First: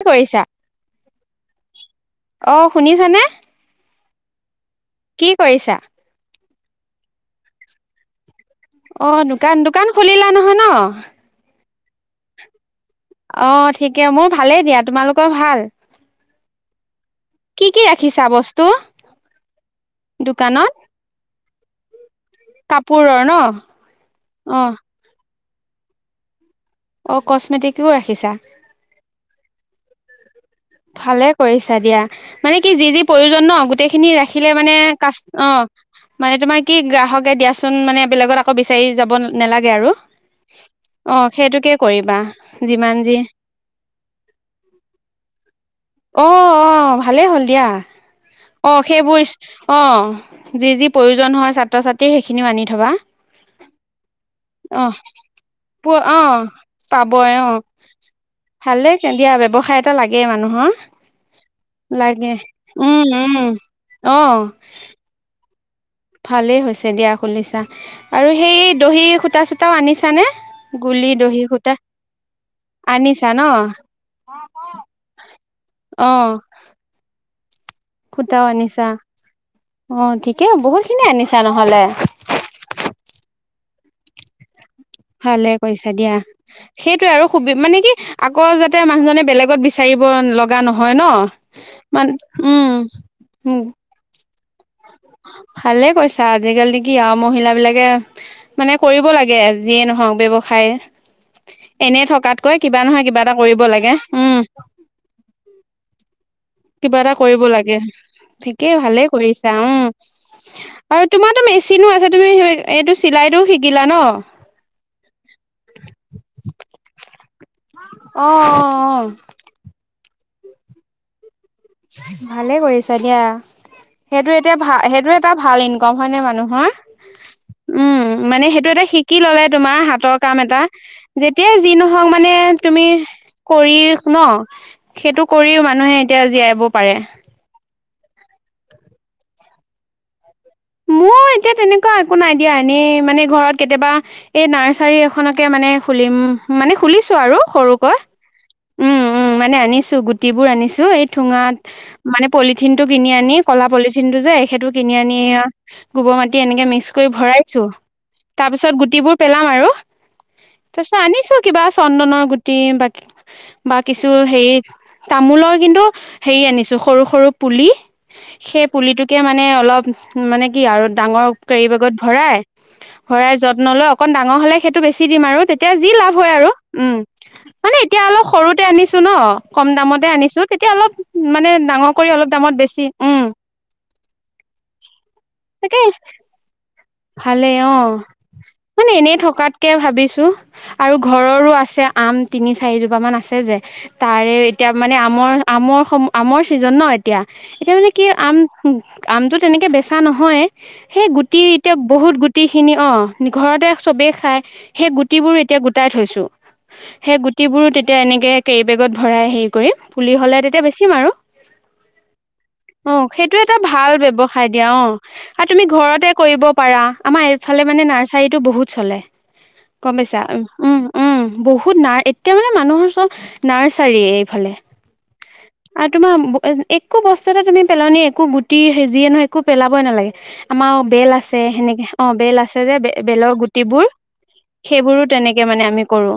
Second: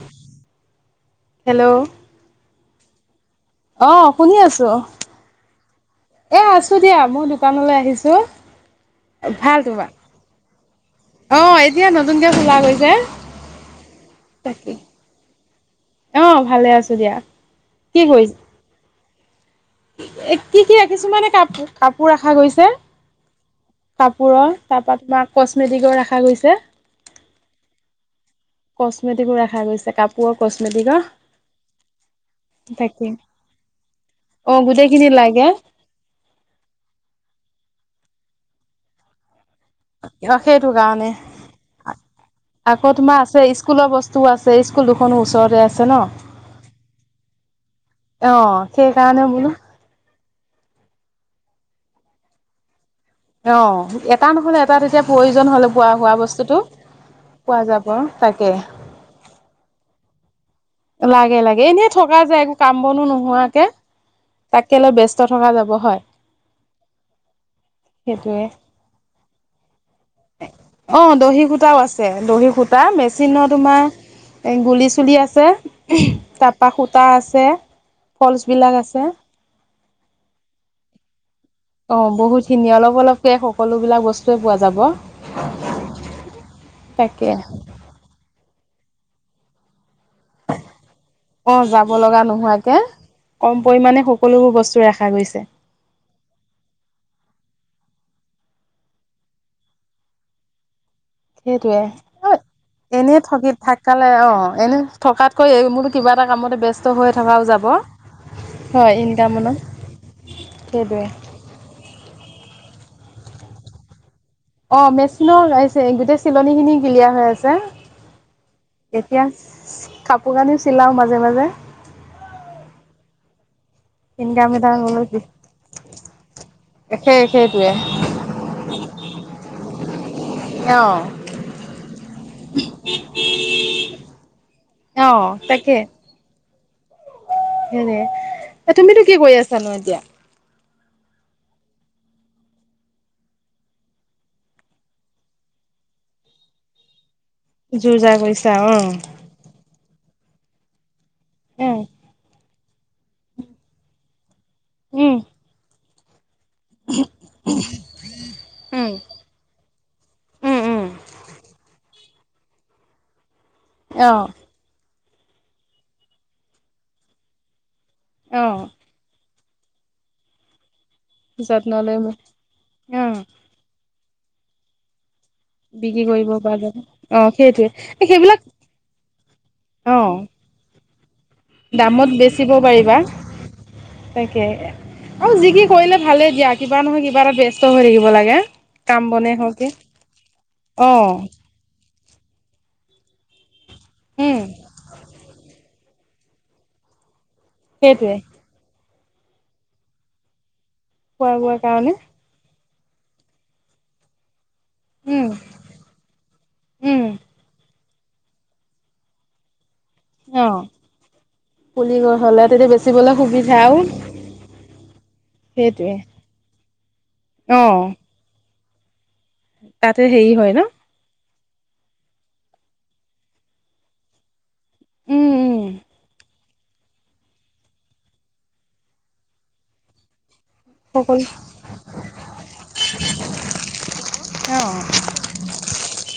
কি কৰিছা? হেল্ল' অ শুনিছানে অ শুনি আছো কি কৰিছা? এ আছো আছো দিয়া মোৰ দোকানলে আহিছোঁ অ দোকান দোকান খুলিলা নহয় হয় ন অ এতিয়া নতুনকে খোলা গৈ অ ঠিকে মোৰ ভালেই দিয়া তোমালোকৰ ভাল অহ ভালে আছো দিয়া কি কৰিছ এ কি দোকানত? কি ৰাখিছো মানে কাপ কাপোৰ ৰখা গৈছে কাপোৰৰ ন? কাপোৰৰ অ তাৰ পৰা তোমাৰ কচমেটিকৰ ৰাখা গৈছে অঁ কচমেটিকো ৰাখিছা ভাল হৈ কাপোৰ ভালে কৰিছা দিয়া মানে কি যি যি তাকে প্ৰয়োজন ন গোটেই খিনি ৰাখিলে অ মানে গোটেইখিনি কাচ অ লাগে মানে তোমাৰ কি গ্ৰাহকে দিয়া অৰ্পণ মানে আকৌ বিচাৰি যাব নালাগে আৰু। অ সেইটো কাৰণে অ সেইটোকে কৰিবা আকৌ যিমান যি তোমাৰ আছে স্কুলৰ বস্তুও আছে স্কুল দুখনো ওচৰতে আছে ন অ অহ ভালেই হ'ল দিয়া অ সেইবোৰ সেইকাৰণে বোলো স্কুল অ যি যি প্ৰয়োজন হয় ছাত্ৰ ছাত্ৰীৰ সেইখিনিও আনি থবা অ এটা নহলে এটা অ তেতিয়া প্ৰয়োজন হলে প হোৱা অ বস্তুটো পাবই অ পোৱা যাব তাকে এই মানুহ লাগে লাগে এনে থকা যায় একো কাম বনো উম উম নোহোৱাকে অ তাকে লৈ ব্যস্ত থকা যাব হয়। ভালেই হৈছে দিয়া খুলিছা আৰু সেইটোৱে সেই দহি খু তা চোতা আনি- অ দহি সূতাও আছে দহি সূতা আনিছা ন মেচিনৰ তোমাৰ গুলি চুলি আছে অ তাপা সূতা আছে। ছে সূতাও ফলছবিলাক আনিছা আছে অ ঠিকেই বহুত খিনি আনিছা নহলে অ', বহুতখিনি অলপ অলপকে সকলো বিলাক বস্তুৱে পোৱা যাব ভালে কৈছা দিয়া সেইটোৱে আৰু তাকে সুবি মানে কি আক আকৌ যাতে মানুজনে বেলেগত বিচ চাৰিব লগা নহয় অ', যাব ন মান লগা উম উ কোনো বস্তু ৰাখা গৈছে। ভালে কৈছা আজিকালি কি আৰু মহিলা বিলাকে মানে কৰিব লাগে যিয়ে নহওক ব্যৱসায় সেইটোয়ে এনে অ থকাতকৈ কিবা নহয় এনে কিবা এটা থকি কৰিব লাগে থাকালে অ উম এনে থকাতকৈ মোৰো কিবা এটা কামতে ব্যস্ত কিবা হৈ এটা থকাও কৰিব যাব লাগে ঠিকেই হয় ভালেই ইনকামনো কৰিছা অহ সেইটোৱে আৰু তোমাৰতো মেচিনো আছে তুমি এইটো চিলাইটো শিকিলা ন অ মেচিনৰ আহিছে গোটেই চিলনী খিনি ক্লিয়াৰ হৈ আছে। অহ অহ এতিয়া অহ কাপোৰ কানিও চিলাওঁ মাজে মাজে ভালে কৰিছা দিয়া সেইটো ইনকাম এতিয়া এটা ভা হল সেইটো এটা ভাল ইনকম হয় নে মানুহৰ সেই সেইটোৱে উম মানে সেইটো এটা শিকি ললে তোমাৰ হাতৰ কাম এটা অ যেতিয়াই যি নহওক মানে তুমি কৰি ন অ সেইটো কৰিও তাকে মানুহে এতিয়া জীয়াই হব পাৰে সে তুমিতো কি কৰি আছা ন এতিয়া মোৰ এতিয়া তেনেকোৱা একো ন দিয়া এনেই মানে ঘৰত কেতিয়াবা এই নাৰ্চাৰী এখনকে মানে খুলিম মানে খুলিছো। ছো আৰু জোৰ সৰুকৈ জাৰ কৰিছা অ উম উম মানে আনিছো। গুটি বোৰ আনিছো এইটো থোঙাত উম মানে পলিথিন টো কিনি আনি কলা পলিথিন টো যে সেইটো কিনি উম আনি গোবৰ মাটি এনেকে মিক্স কৰি ভৰাইছো তাৰ পিছত উম গুটিবোৰ পেলাম আৰু উম উম তাৰপিছত আনিছো কিবা চন্দনৰ গোটী বাকী বা কিছু অ হেৰি। তামোলৰ কিন্তু হেৰি আনিছো সৰু সৰু পুলি। অ সেই পুলিটোকে মানে। অলপ। মানে কি আৰু। ডাঙৰ কাৰী যত্ন বেগত লৈ ভৰাই অ ভৰাই যত্ন লওক অকন ডাঙৰ হলে সেইটো বেছি। দিম আৰু তেতিয়া যি বিক্ৰী লাভ কৰিব হয় আৰু পৰা যাব উম অ সেইটোৱে মানে এতিয়া অলপ সেইবিলাক সৰুতে আনিছো ন কম অ দামতে আনিছো তেতিয়া অলপ। মানে ডাঙৰ দামত কৰি অলপ বেচিব দামত বেছি পাৰিবা উম। অ যি কি তাকে কৰিলে ভালে দিয়া কিবা নহয় কিবা এটা ভালেই ব্যস্ত হৈ অ থাকিব লাগে মানে কাম এনেই বন থকাতকে হওকে ভাবিছো অ। আৰু ঘৰৰো আছে আম তিনি চাৰিজোপা মান আছে যে। তাৰে উম এতিয়া মানে আমৰ আমৰ। সম আমৰ ছিজন ন এতিয়া। এতিয়া মানে কি সেইটোৱে আম। আমটো তেনেকে বেছি। কথা নহয়। সেই খোৱা গুটি বোৱাৰ এতিয়া কাৰণে বহুত গুটি। খিনি অ ঘৰতে চবেই খাই। সেই উম গুটিবোৰ এতিয়া গোটাই থৈছো উম সেই গুটিবোৰ। এতিয়া এনেকে কেৰিবেগত ভৰাই হেৰি কৰিম। পুলি অ হ'লে বেছি মাৰো পুলি গছ হলে তেতিয়া বেচিবলৈ সেইটো এটা সুবিধা আৰু ভাল ব্যবসায়। দিয়া অ আৰু তুমি সেইটোৱে ঘৰতে কৰিব পাৰা আমাৰ অ এইফালে মানে নাৰ্চাৰটো বহুত। চলে। ক তাতে বেছা হেৰি উ হয় ন উম উম। বহুত নাৰ এতিয়া মানে মানুহৰ চব নাৰ্চাৰীয়েে এইফালে। উম উম আৰু তোমাৰ। একো বস্তু এটা তুমি পেলাান একো গুটি সেজিয়ে নহয়। একো পেলাবই নালাগে। আমাৰ বেল সকলো আছে সেনেকে অ বেল আছে যে বেলৰ গুটিবোৰ অ সেইবোৰো তেনেকে মানে আমি কৰো।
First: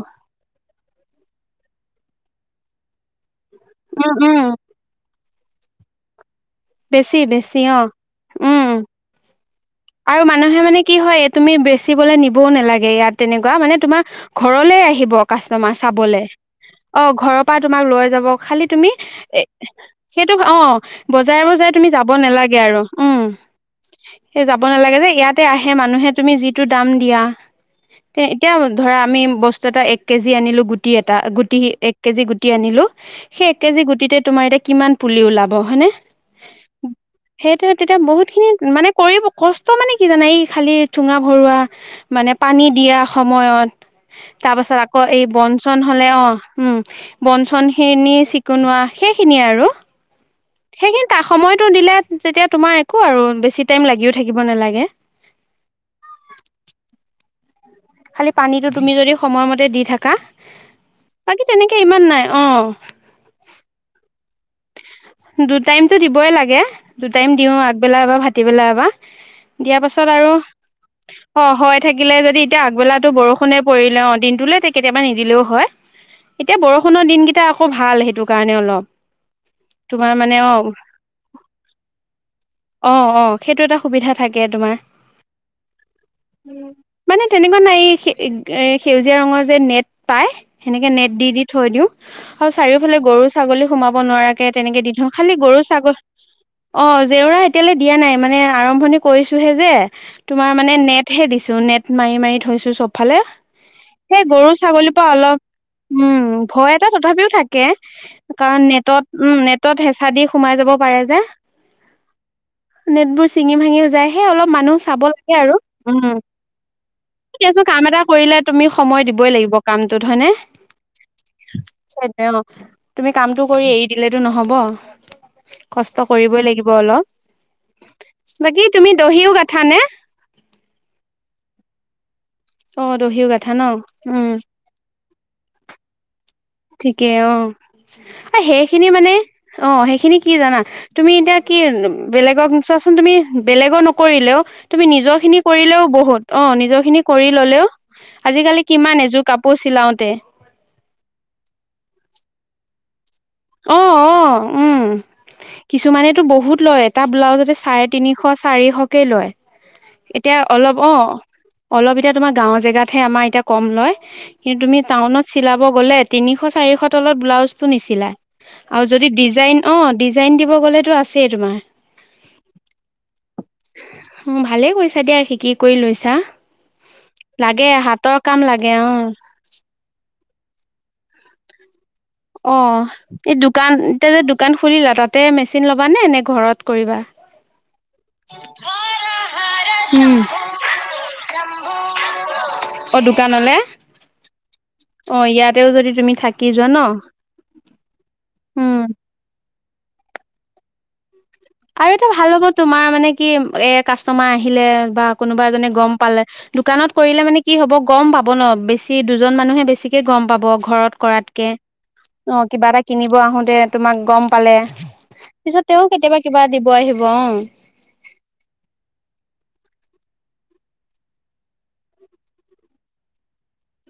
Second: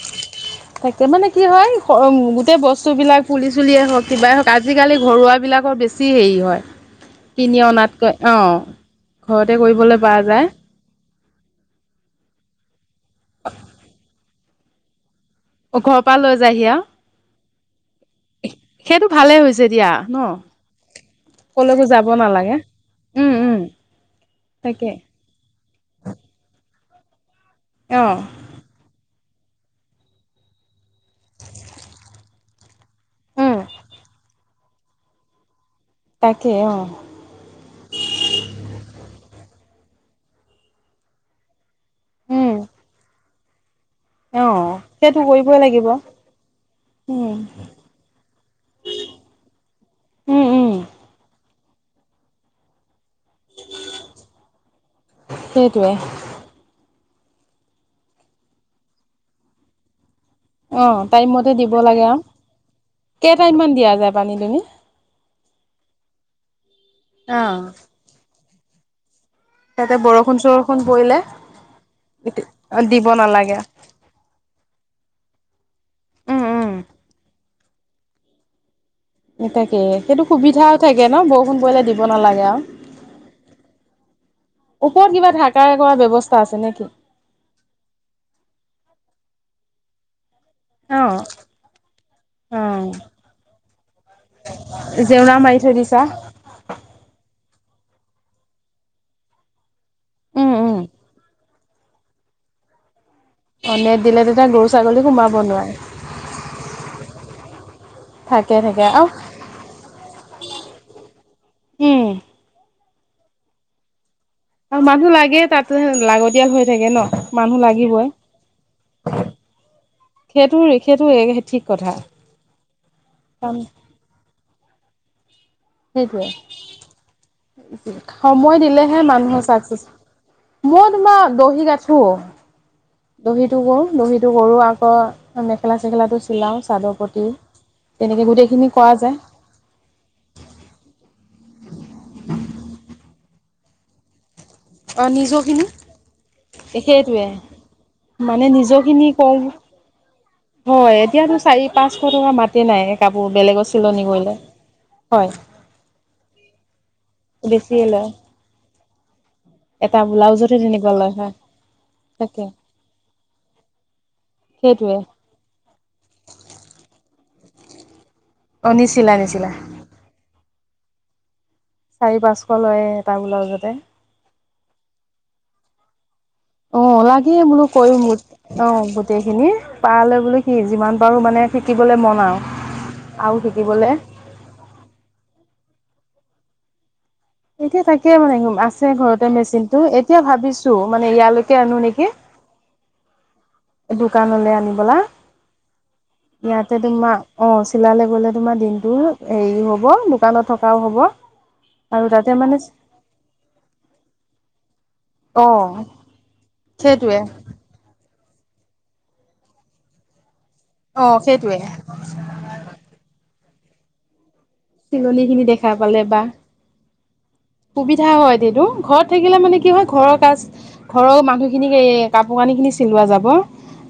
তাকে মানে কি হয় গোটেই বস্তুবিলাক পুলি চুলিয়ে হওক উম কিবাই উম হওক আজিকালি ঘৰুৱা। বিলাকৰ বেছি হেৰি হয়। বেছি কিনি বেছি অ অনাতকৈ অঁ উম। ঘৰতে কৰিবলৈ পৰা আৰু যায় মানুহে মানে কি হয় তুমি বেচিবলৈ নিবও নালাগে ইয়াত। তেনেকুৱা মানে তোমাৰ ঘৰলে আহিব। কাষ্টমাৰ ঘৰৰ পৰা চাবলে লৈ যায়হি আৰু অ ঘৰৰ পৰাই তোমাৰ লৈ যাব। খালি তুমি সেইটো ভালে হৈছে দিয়া ন সেইটো বজাৰে বজাৰে যাব নালাগে আৰু ওম। উম উম যাব তাকে নালাগে যে ইয়াতে আহে মানুহে তুমি যিটো যিটো দাম দিয়া অঁ তে এতিয়া ধৰা আমি বস্তু এটা এক কেজি আনিলোঁ গোট গুটি এটা গুটি এক কেজি গুটি টি আনিলো সেই উম এক কেজি গুটিতে তোমাৰ এতিয়া কিমান পুলি ওলাব ব হয়নে? তাকে অঁ সেইটোয়ে তেতিয়া বহুত খিনি মানে কষ্ট মানে কি জানা এই খালি ঠোঙা ভৰোৱা মানে উম পানী দিয়া সময়ত তাৰ অঁ পাছত আকৌ সেইটো এই কৰিবই বনচন লাগিব হলে অ উম উম বনচনখিনি চিকুনোৱা সেইখিনিয়ে আৰু। উম উম সেইখিনি তাক সময়তো দিলে যেতিয়া তোমাৰ থাকোঁ আৰু বেছি টাইম লাগিও থাকিব নালাগে। সেইটোৱে খালি পানীটো তুমি যদি সময়মতে দি থাকা অ টাইম বাকী মতে দিব তেনেকে ইমান লাগে আও। নাই অ', কেটাইম মান দিয়া যায়? পানী তুমি দুটাইমতো দিবই লাগে। দুটাইম দিও অঁ আগবেলা এবাৰ ভাঁ ৰাতি বেলা এবাৰ দিয়াৰ তাতে পাছত আৰু বৰষুণ চৰষুণ পৰিলে অ হয় থাকিলে যদি এতিয়া দিব আগবেলাতো নালাগে। বৰষুনে পৰিলে অ দিনটোলে কেতিয়াবা নিদিলেও হয়। এতিয়া বৰষুণৰ দিনকেইটা খুব ভাল সেইটো কাৰণে অলপ। এ তাকে। তোমাৰ সেইটো মানে অ সুবিধাও থাকে ন বৰষুণ পৰিলে দিব নালাগে আৰু অ অ সেইটো এটা সুবিধা থাকে, তোমাৰ ওপৰত কিবা ঢাকাৰ কৰা ব্যৱস্থা আছে নেকি? মানে তেনেকুৱা নাই সেউজীয়া ৰঙৰ যে নেট পাই সেনেকে অ নেট দি দি থৈ দিওঁ আৰু চাৰিওফালে গৰু ছাগলী সোমাব নোৱাৰাকে দি থওঁ খালি জেওৰা মাৰি গৰু থৈ ছাগলী দিছা। অ খালি জেওৰা এতিয়ালৈ দিয়া নাই মানে আৰম্ভণি কৰিছোহে যে, অ তোমাৰ মানে নেটহে দিছো নেট মাৰি মাৰি থৈছো চব। ফালে নেট দিলে সেই তেতিয়া গৰু ছাগলীৰ ছাগলী পৰা সোমাব অলপ নোৱাৰে উম ভয় এটা তথাপিও থাকে। কে থাকে থাকে আহঁ নেটত সেঁচাদি সোমাই যাব পাৰে যে। উম, নেটবোৰ চিঙি ভাঙিও যায়। এই অলপ মানুহ আৰু চাব লাগে আৰু। তাতে লাগতিয়াল হৈ থাকে ন মানুহ উ কাম এটা লাগিবই কৰিলে তুমি সময় দিবই লাগিব কামটোত হয়নে? সেইটো সেইটো ঠিক কথা সেইটোয়ে অঁ। তুমি কামটো কাৰণ কৰি নহ'ব। কষ্ট সেইটোৱে কৰিবই লাগিব। অলপ সময় বাকী তুমি দিলেহে দহিও মানুহৰ গাঠানে? চাকচেছ মই তোমাক দহি গাঠো। অ দহিও গাঠা দহিতটো ন কৰো উম দহিটো কৰো আকৌ মেখেলা চেখেলাটো চিলাওঁ চাদৰ ঠিকে পতি। অঁ তেনেকে গোটেইখিনি সেইখিনি কৰা মানে যায় অ সেইখিনি কি জানা তুমি এতিয়া। কি বেলেগক চোৱাচোন তুমি বেলেগো নকৰিলেওঁ তুমি অ' নিজৰ খিনি নিজৰখিনি কৰিলেওঁ বহুত অঁ নিজৰ খিনি সেইটোৱে কৰি ললেওঁ। মানে আজিকালি কিমান নিজৰখিনি এযোৰ কৰোঁ। কাপোৰ চিলাওঁতে হয় এতিয়াতো চাৰি পাঁচশ টকা মাতে নাই। কাপোৰ বেলেগৰ অঁ চিলনি কৰিলে। অঁ উম হয় কিছুমানেতো বহুত লয় এটা ব্লাউজতে চাৰে বেছিয়ে লয় তিনিশ, চাৰিশ কেই লয়। এটা এতিয়া ব্লাউজতে অলপ তেনেকুৱা অ লয় হয় অলপ এতিয়া তোমাৰ তাকে। গাঁওৰ জেগাতহে আমাৰ এতিয়া কম লয়। কিন্তু তুমি সেইটোৱে টাউনত চিলাব গ'লে তিনিশ, চাৰিশ তলত ব্লাউজ নিছিলাই! অ' আৰু যদি নিচিলা নিচিলা ডিজাইন অঁ ডিজাইন দিব। ক গলেতো আছে তোমাৰ চাৰি পাঁচশ লয়। এটা ব্লাউজতে। উ ভালেই কৰিছা দিয়া শিকি কৰি লৈছা। অঁ লাগে বোলো কৰিম হাতৰ কাম লাগে অঁ অ গোটেই খিনি পালে বোলে সি যিমান পাৰো মানে শিকি। অঁ এই দোকান এতিয়া যে দোকান খুলিলা তাতে মেচিন লব নে এনে ঘৰত কৰিবা? এতিয়া তাকে মানে আছে ঘৰতে মেচিন টো উম এতিয়া ভাবিছো মানে ইয়ালৈকে আনো নেকি। অ দোকানলে দোকানলৈ আনিবলা অ ইয়াতেও যদি তুমি থাকি যোৱা ন ইয়াতে তোমাৰ অঁ চিলালে গলে তোমাৰ উম দিনটো হেৰি হ'ব হব দোকানত থকাও হ'ব। আৰু এটা ভাল তাতে হ'ব মানে তোমাৰ মানে কি এ কাষ্টমাৰ আহিলে বা কোনোবা অ এজনে গম পালে দোকানত সেইটোৱে কৰিলে মানে কি হ'ব গম পাব। পাব ন বেছি দুজন মানুহে বেছিকে গম পাব। ঘৰত অ কৰাতকে। সেইটোৱে অঁ কিবা এটা কিনিব আহোতে। তোমাক গম। পালে চিলনিখিনি দেখা পালে বা। ব আহিব অ সুবিধা হয় দিদো ঘৰত থাকিলে মানে কি হয় ঘৰৰ কাজ ঘৰৰ মানুহখিনিক এই কাপোৰ কানি খিনি চিলোৱা যাব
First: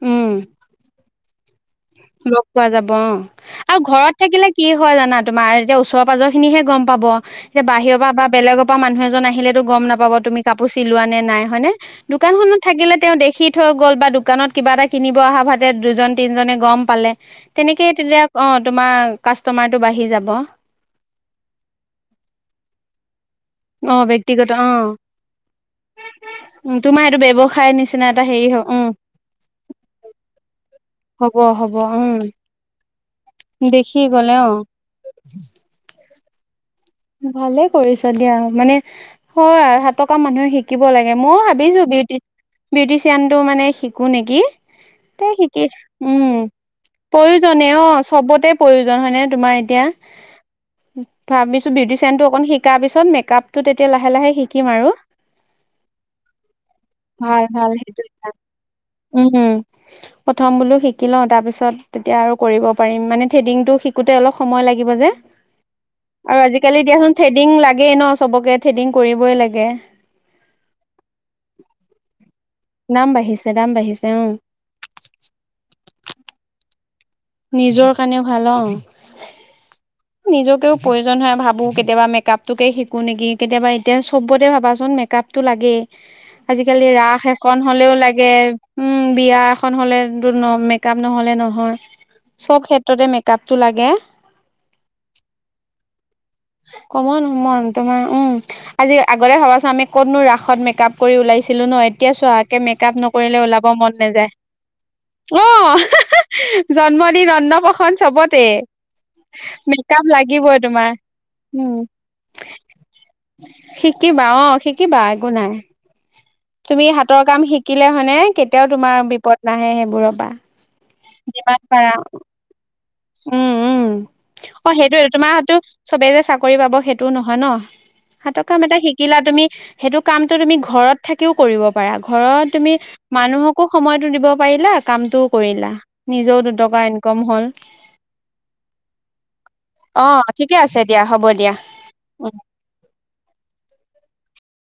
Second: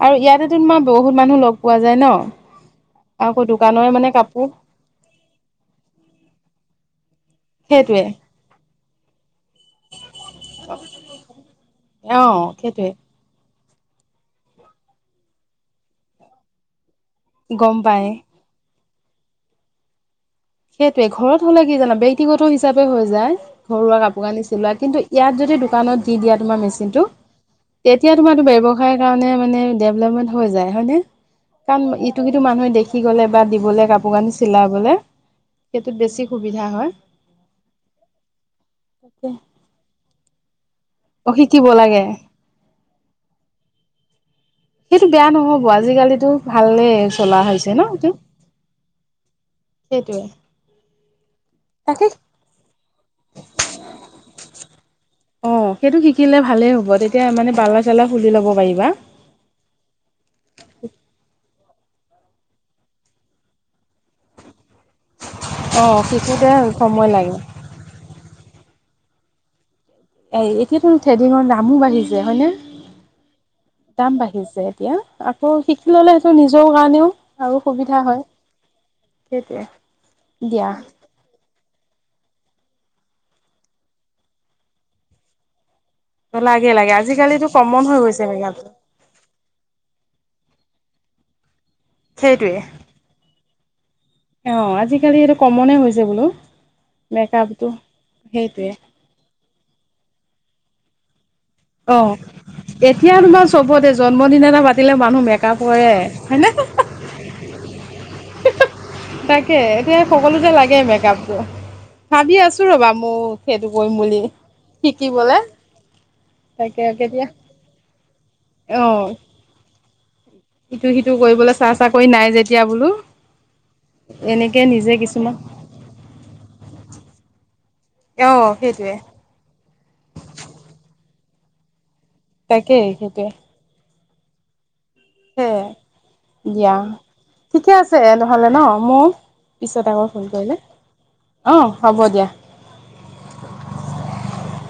আৰু উম ইয়াতে তোমাৰ বহুত মানুহ লগ পোৱা যায় ন লগ পোৱা যাব অ আকৌ আৰু দোকানৰে মানে ঘৰত কাপোৰ থাকিলে কি হয় জানা তোমাৰ এতিয়া ওচৰ পাজৰ খিনিহে গম পাব যে বাহিৰৰ সেইটোৱে পৰা বা বেলেগৰ পৰা মানুহ এজন আহিলেতো গম নাপাব তুমি কাপোৰ চিলোৱা নে নাই হয়নে অ দোকানখনত সেইটোৱে থাকিলে তেওঁ দেখি থৈ গ'ল বা দোকানত কিবা এটা কিনিব অহা ভাতে দুজন তিনিজনে গম পালে গম তেনেকে পাই তেতিয়া অ তোমাৰ কাষ্টমাৰটো বাঢ়ি যাব সেইটোয়ে ঘৰত হ'লে কি জান ব্যক্তিগত হিচাপে হৈ যায় অ ঘৰুৱা কাপোৰ কানি ব্যক্তিগত অ চিলোৱা কিন্তু ইয়াত যদি দোকানত দি দিয়া তোমাৰ মেচিনটো সেইটো ব্যৱসায় নিচিনা তেতিয়া এটা তোমাৰো হেৰি হ উম ব্যৱসায় কাৰণে মানে ডেভলপমেণ্ট হৈ যায় হয়নে। হ'ব হ'ব কাৰণ উম ইটো সিটো মানুহে দেখি গলে বা দিবলে দেখি কাপোৰ কানি গ'লে অ চিলাবলে। টোত বেছি সুবিধা হয় ভালে কৰিছ দিয়া মানে হয় আৰু হাতকা মানুহে শিক শিকিব লাগে অ ময়ো শিকিব ভাবিছোঁ লাগে বিউটি বিউটিচিয়ানটো মানে শিকোঁ নেকি সেইটো তে বেয়া শিকি নহ'ব উম আজিকালিতো ভালেই চলা প্ৰয়োজনে হৈছে ন অ এইটো চবতে প্ৰয়োজন হয় নে তোমাৰ এতিয়া সেইটোৱে থা মি চোন তাকে বিউটিচিয়ান অকন শিক তাৰপিছত মেকআপ টো তেতিয়া লাহে লাহে শিকিম আৰু অ সেইটো শিকিলে ভালেই হ'ব তেতিয়া ভাল মানে ভাল পালা সেইটো চালাহ খুলি ল'ব পাৰিবা উম তাৰপিছত তেতিয়া আৰু কৰিব পাৰিম মানে থ্ৰেডিংটো শিক কোতে অলপ সময় লাগিব যে অ আৰু শিকোতে আজিকালি সময় দিয়াচোন লাগে থ্ৰেডিং লাগেইে ন চবকে থ্ৰেডিং কৰিবই লাগে এই এতিয়াতো থ্ৰেডিঙৰ দামো বাঢ়িছে হয়নে দাম বাঢ়িছে দাম উম বাঢ়িছে এতিয়া আকৌ শিকি ললে সেইটো নিজ [unintelligible] নিজৰ কাৰণেও ভাল অ সেইটোৱে দিয়া নিজকেও প্ৰয়োজন হয় ভাবো কেতিয়াবা মেকআপটোকে শি কো নেকি কেতিয়াবা এতিয়া চবতে ভাবাচোন মেকআপটো লাগেই। লাগে আজিকালি লাগে ৰাস আজিকালিতো এখন কমন হলেও হৈ গৈছে লাগে মেকআপটো উম বিয়া এখন হ'লে। ন মেকআপ নহ'লে নহয় সেইটোৱে চব ক্ষেত্ৰতে মেকআপটো লাগে অ আজিকালি এইটো কমনে হৈছে বোলো কমন হমন মেকআপটো তোমাৰ উম সেইটোৱে আজি আগতে ভবাচোন আমি ক'তনো ৰাসত মেকআপ কৰি ওলাইছে অ এতিয়া তোমাৰ ওলাব মন চবতে নাযায় জন্মদিন এটা পাতিলে মানুহ অ মেকআপ কৰে! হয়নে? জন্মদিন অন্নপ্ৰসন চবতে, তাকে মেক এতিয়া আপ সকলোতে লাগিবই লাগে তোমাৰ, মেকআপটো। উম ভাবি আছো ৰ'বা ময়ো সেইটো কৰিম বুলি। শিকিবা অ শিকিবা একো শিকিবলে নাই। তুমি তাকে হাতৰ কেতিয়া কাম শিকিলে মানে কেতিয়াও তোমাৰ অ', বিপদ নাহে সে বোৰ পা ইটো সিটো কৰিবলৈ যিমান চা পাৰা চাকৰি নাই যেতিয়া বোলো উম উম এনেকে অ নিজে সেইটোয়ে কিছুমান তোমাৰতো চবেই যে চাকৰি পাব সেইটোও নহয় ন। হাতৰ অ', কাম এটা সেইটোৱে শিকিলা তুমি সেইটো কামটো তুমি ঘৰত থাকিও কৰিব পাৰা। ঘৰত তুমি তাকেই সেইটোৱে মানুহকো সময় তো দিব পাৰিলা কামটোও কৰিলা। সেয়াই নিজেও দিয়া দুটকা ইনকম হ'ল ঠিকে আছে নহ'লে ন? মোক পিছত আকৌ অ ফোন কৰিলে ঠিকে আছে দিয়া হ'ব অ দিয়া হ'ব দিয়া।